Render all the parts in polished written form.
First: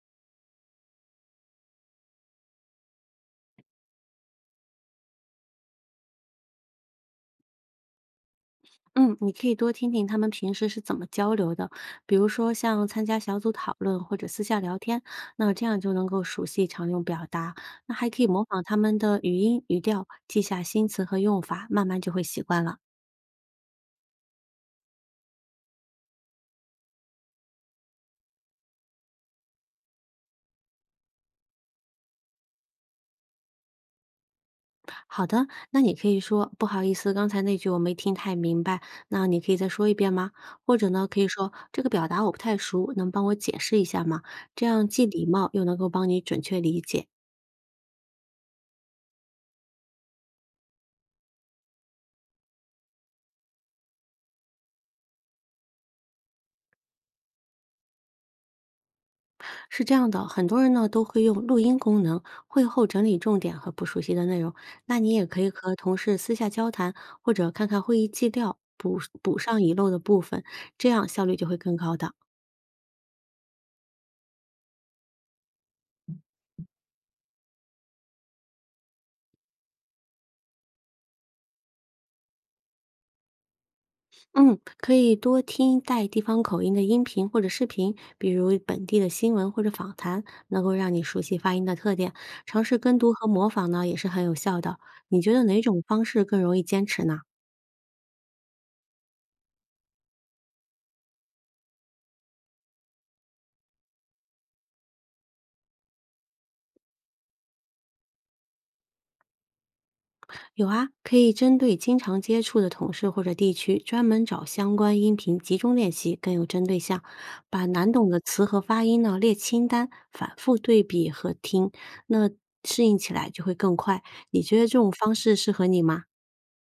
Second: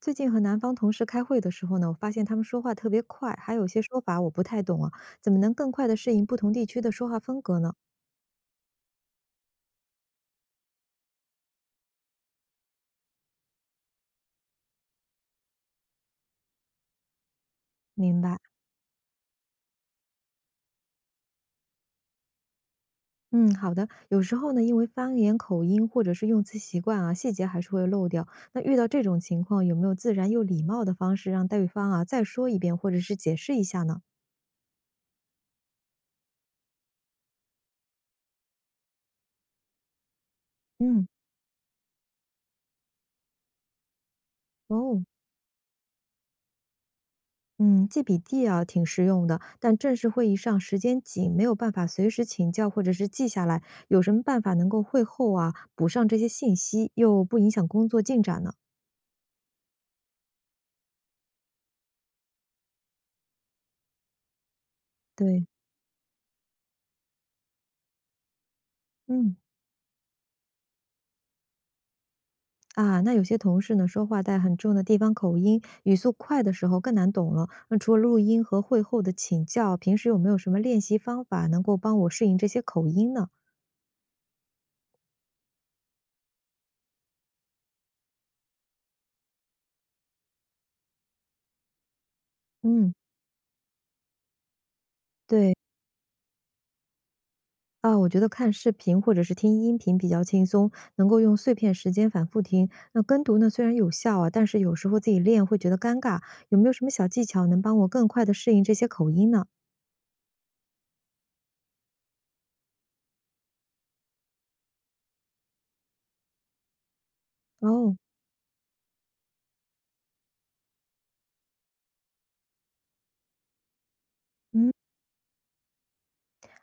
最近和南方同事开会的时候呢，我发现他们说话特别快，还有些说法我不太懂啊，怎么能更快的适应不同地区的说话风格呢？嗯，你可以多听听他们平时是怎么交流的，比如说像参加小组讨论或者私下聊天，那这样就能够熟悉常用表达。那还明可以白，模仿他们的语音语调，记下新词和用法，慢慢就会习惯了。嗯，好的。有时候呢，因为方言、口音或者是用词习惯啊，细节还是会漏掉。那遇到这种情况，有没有自然又礼貌的方式让对方啊再说一遍，或者是解释一下呢？好的，那你可以说不好意思，刚才那句我没听太明白，那你可以再说一遍吗？或者呢，嗯。可以说这个表达我不太熟，能帮我解释一下吗？这样哦，既礼貌又能够帮你准确理解。嗯，记笔记啊，挺实用的。但正式会议上时间紧，没有办法随时请教或者是记下来，有什么办法能够会后啊补上这些信息，又不影响工作进展呢？是这样的，很多人呢都会用录音功能，会后整理重点和不熟悉的内容。那你也可对，以和同事私下交谈，或者看看会议纪要，补嗯补上遗漏的部分，这样效率就会更高的。啊，那有些同事呢说话带很重的地方口音，语速快的时候更难懂了。那除了录音和会后的请教，平时有没有什么练习方法能够帮我适应这些口音呢？嗯，可以多听带地方口音的音频或者视频，比如本地的新闻或者访谈，能够让你熟悉发音的特点。尝试嗯，跟读和模仿呢，也是很有效的。你觉得对。哪种方式更容易坚持呢？啊，我觉得看视频或者是听音频比较轻松，能够用碎片时间反复听。那跟读呢，虽然有效啊，但是有时候自己练会觉得尴尬。有没有什么小技巧能帮我更快的适应这些口音呢？有啊，可以针对经常接触的同事或者地区，专门找相关音频集中练习，更有针对性。把难哦，懂的词和发音呢列清单，反复对比和听，那适应起来就会更快。你觉得嗯，这种方式适合你吗？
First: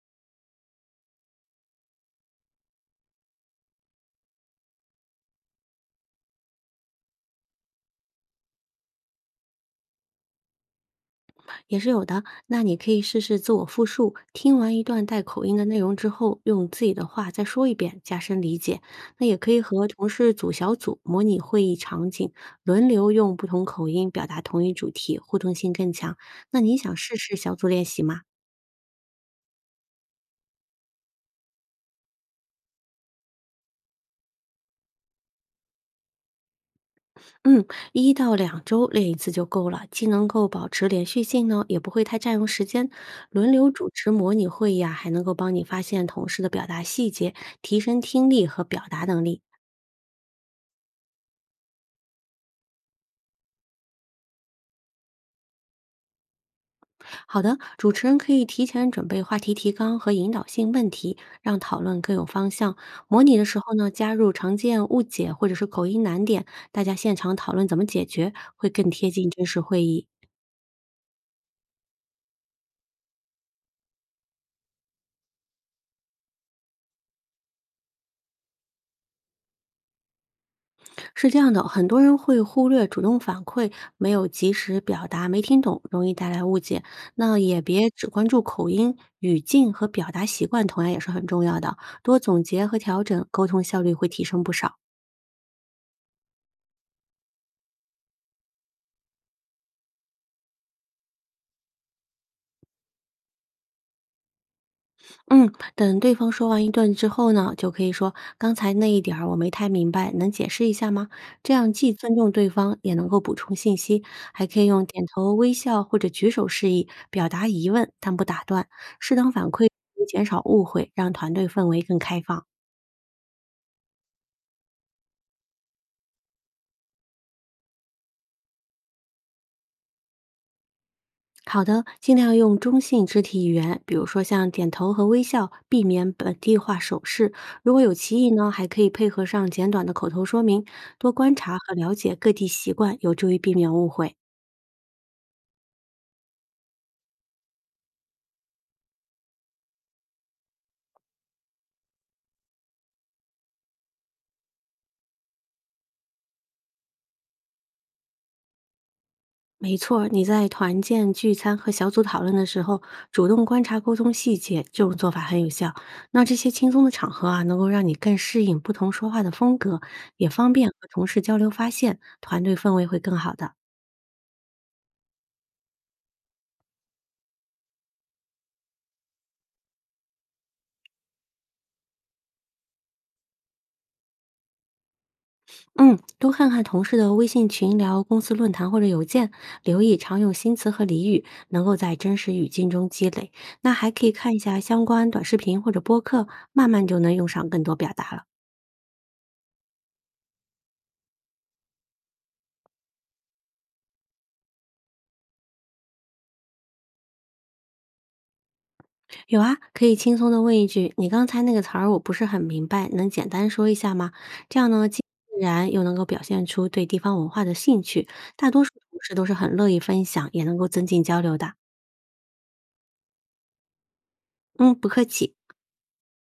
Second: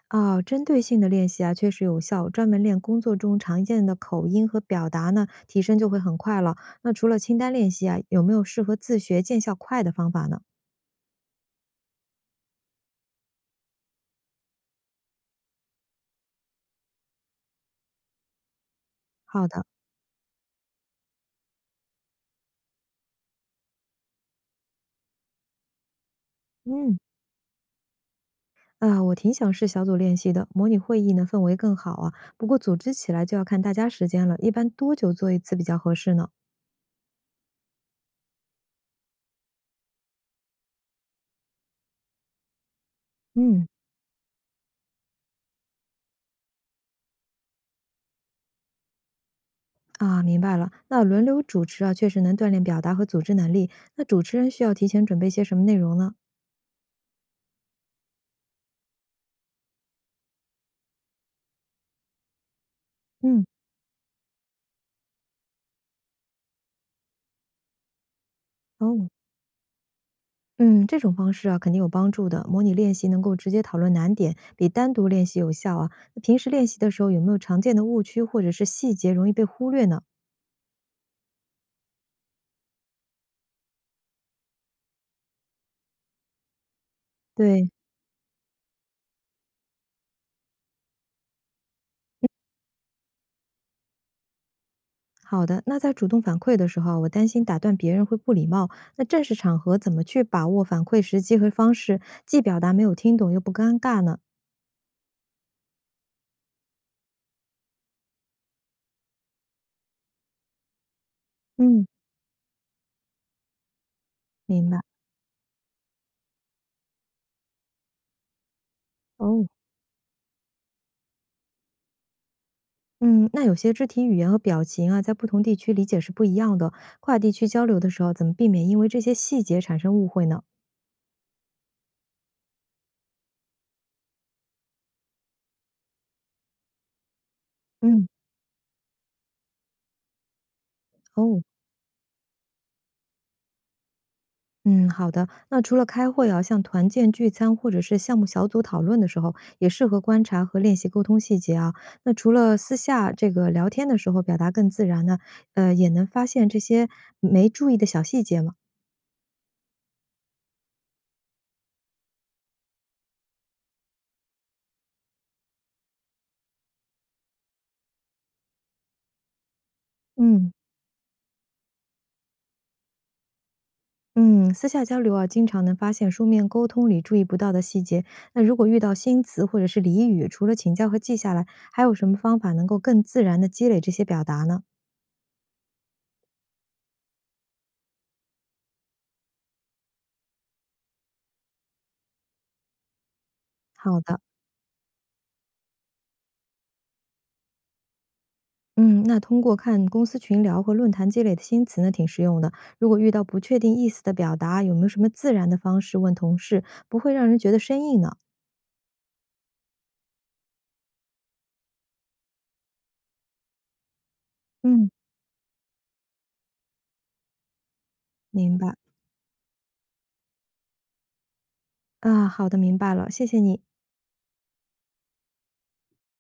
啊，针对性的练习啊，确实有效。专门练工作中常见的口音和表达呢，提升就会很快了。那除了清单练习啊，有没有适合自学见效快的方法呢？也是有的。那你可以试试自我复述，听完一段带口音的内容之后，用自己的话再说一遍，加深理解。那也好可以的，和同事组小组，模拟会议场景，轮流用不同口音表达同一主题，互动性更强。那你想嗯。试试小组练习吗？啊，我挺想试小组练习的，模拟会议呢氛围更好啊。不过组织起来就要看大家时间了，一般多久做一次比较合适呢？嗯，1到2周练一次就够了，既能够保持连续性呢，也不会太占用时间。轮嗯，流主持模拟会议啊，还能够帮你发现同事的表达细节，提升听力和表达能力。啊，明白了。那轮流主持啊，确实能锻炼表达和组织能力。那主持人需要提前准备些什么内容呢？好的，主持人可以提前准备话题提纲和引导性问题，让讨论更有方向。模拟的嗯，时候呢，加入常见误解或者是口音难点，大家现场讨论怎么解决，会更贴哦，近真实会议。嗯，这种方式啊，肯定有帮助的。模拟练习能够直接讨论难点，比单独练习有效啊。那平时练习的时候有没有常见的误区或者是细节容易被忽略呢？是这样的，很多人会忽略主动反馈，没有及时表达没听懂，容易带来误解。那也对，别只关注口音、语境和表达习惯，同样也是很重要的。多总结和调整，沟通效率会提升不少。好的，那在主动反馈的时候啊我担心打断别人会不礼貌。那正式场合怎么去把握反馈时机和方式，既表达没有听懂又不尴尬呢？嗯，等对方说完一段之后呢，就可以说刚才那一点儿我没太明白，能解释一下吗？这样嗯，既尊重对方，也能够补充信息，还可以明白。用点头、微笑或者举手示意表达疑问，但不打断，适当反哦，馈，减少误会，让团队氛围更开放。嗯，那有些肢体语言和表情啊，在不同地区理解是不一样的。跨地区交流的时候，怎么避免因为这些细节产生误会呢？好的，尽量用中性肢体语言，比如说像点头和微笑，避免本地化手势。如果有嗯，歧义呢，还可以配合上简短的口头说明，多观哦。察和了解各地习惯，有助于避免误会。嗯，好的。那除了开会啊，像团建聚餐或者是项目小组讨论的时候，也适合观察和练习沟通细节啊。那除了私下这个聊天的时候表达更自然呢，也能发现这些没注意的小细节嘛。没错儿你在团建、聚餐和小组讨论的时候，主动观察沟通细节，这种做法很有效。那这些轻松的场合啊，能够让你更适应不同说话的风格，也方嗯便和同事交流发现，团队氛围会更好的。嗯，私下交流啊，经常能发现书面沟通里注意不到的细节。那如果遇到新词或者是俚语，除了请教和记下来，还有什么方法能够更自然的积累这些表达呢？嗯，多看看同事的微信群聊、公司论坛或者邮件，留意常用新词和俚语，能够在真实语境中积累。那还好可以的。看一下相关短视频或者播客，慢慢就能用上更多表达了。嗯，那通过看公司群聊和论坛积累的新词呢，挺实用的。如果遇到不确定意思的表达，有没有什么自然的方式问同事，不会让人觉得生硬呢？有啊，可以轻松的问一句：“你刚才那个词儿我不是很明白，能简单说一下吗？”这样呢，嗯，既自然又能够表现出对地方文化的兴趣。大明多数白。同事都是很乐意分享，也能够增进交流的。啊，好的，明白了，谢谢你。嗯，不客气。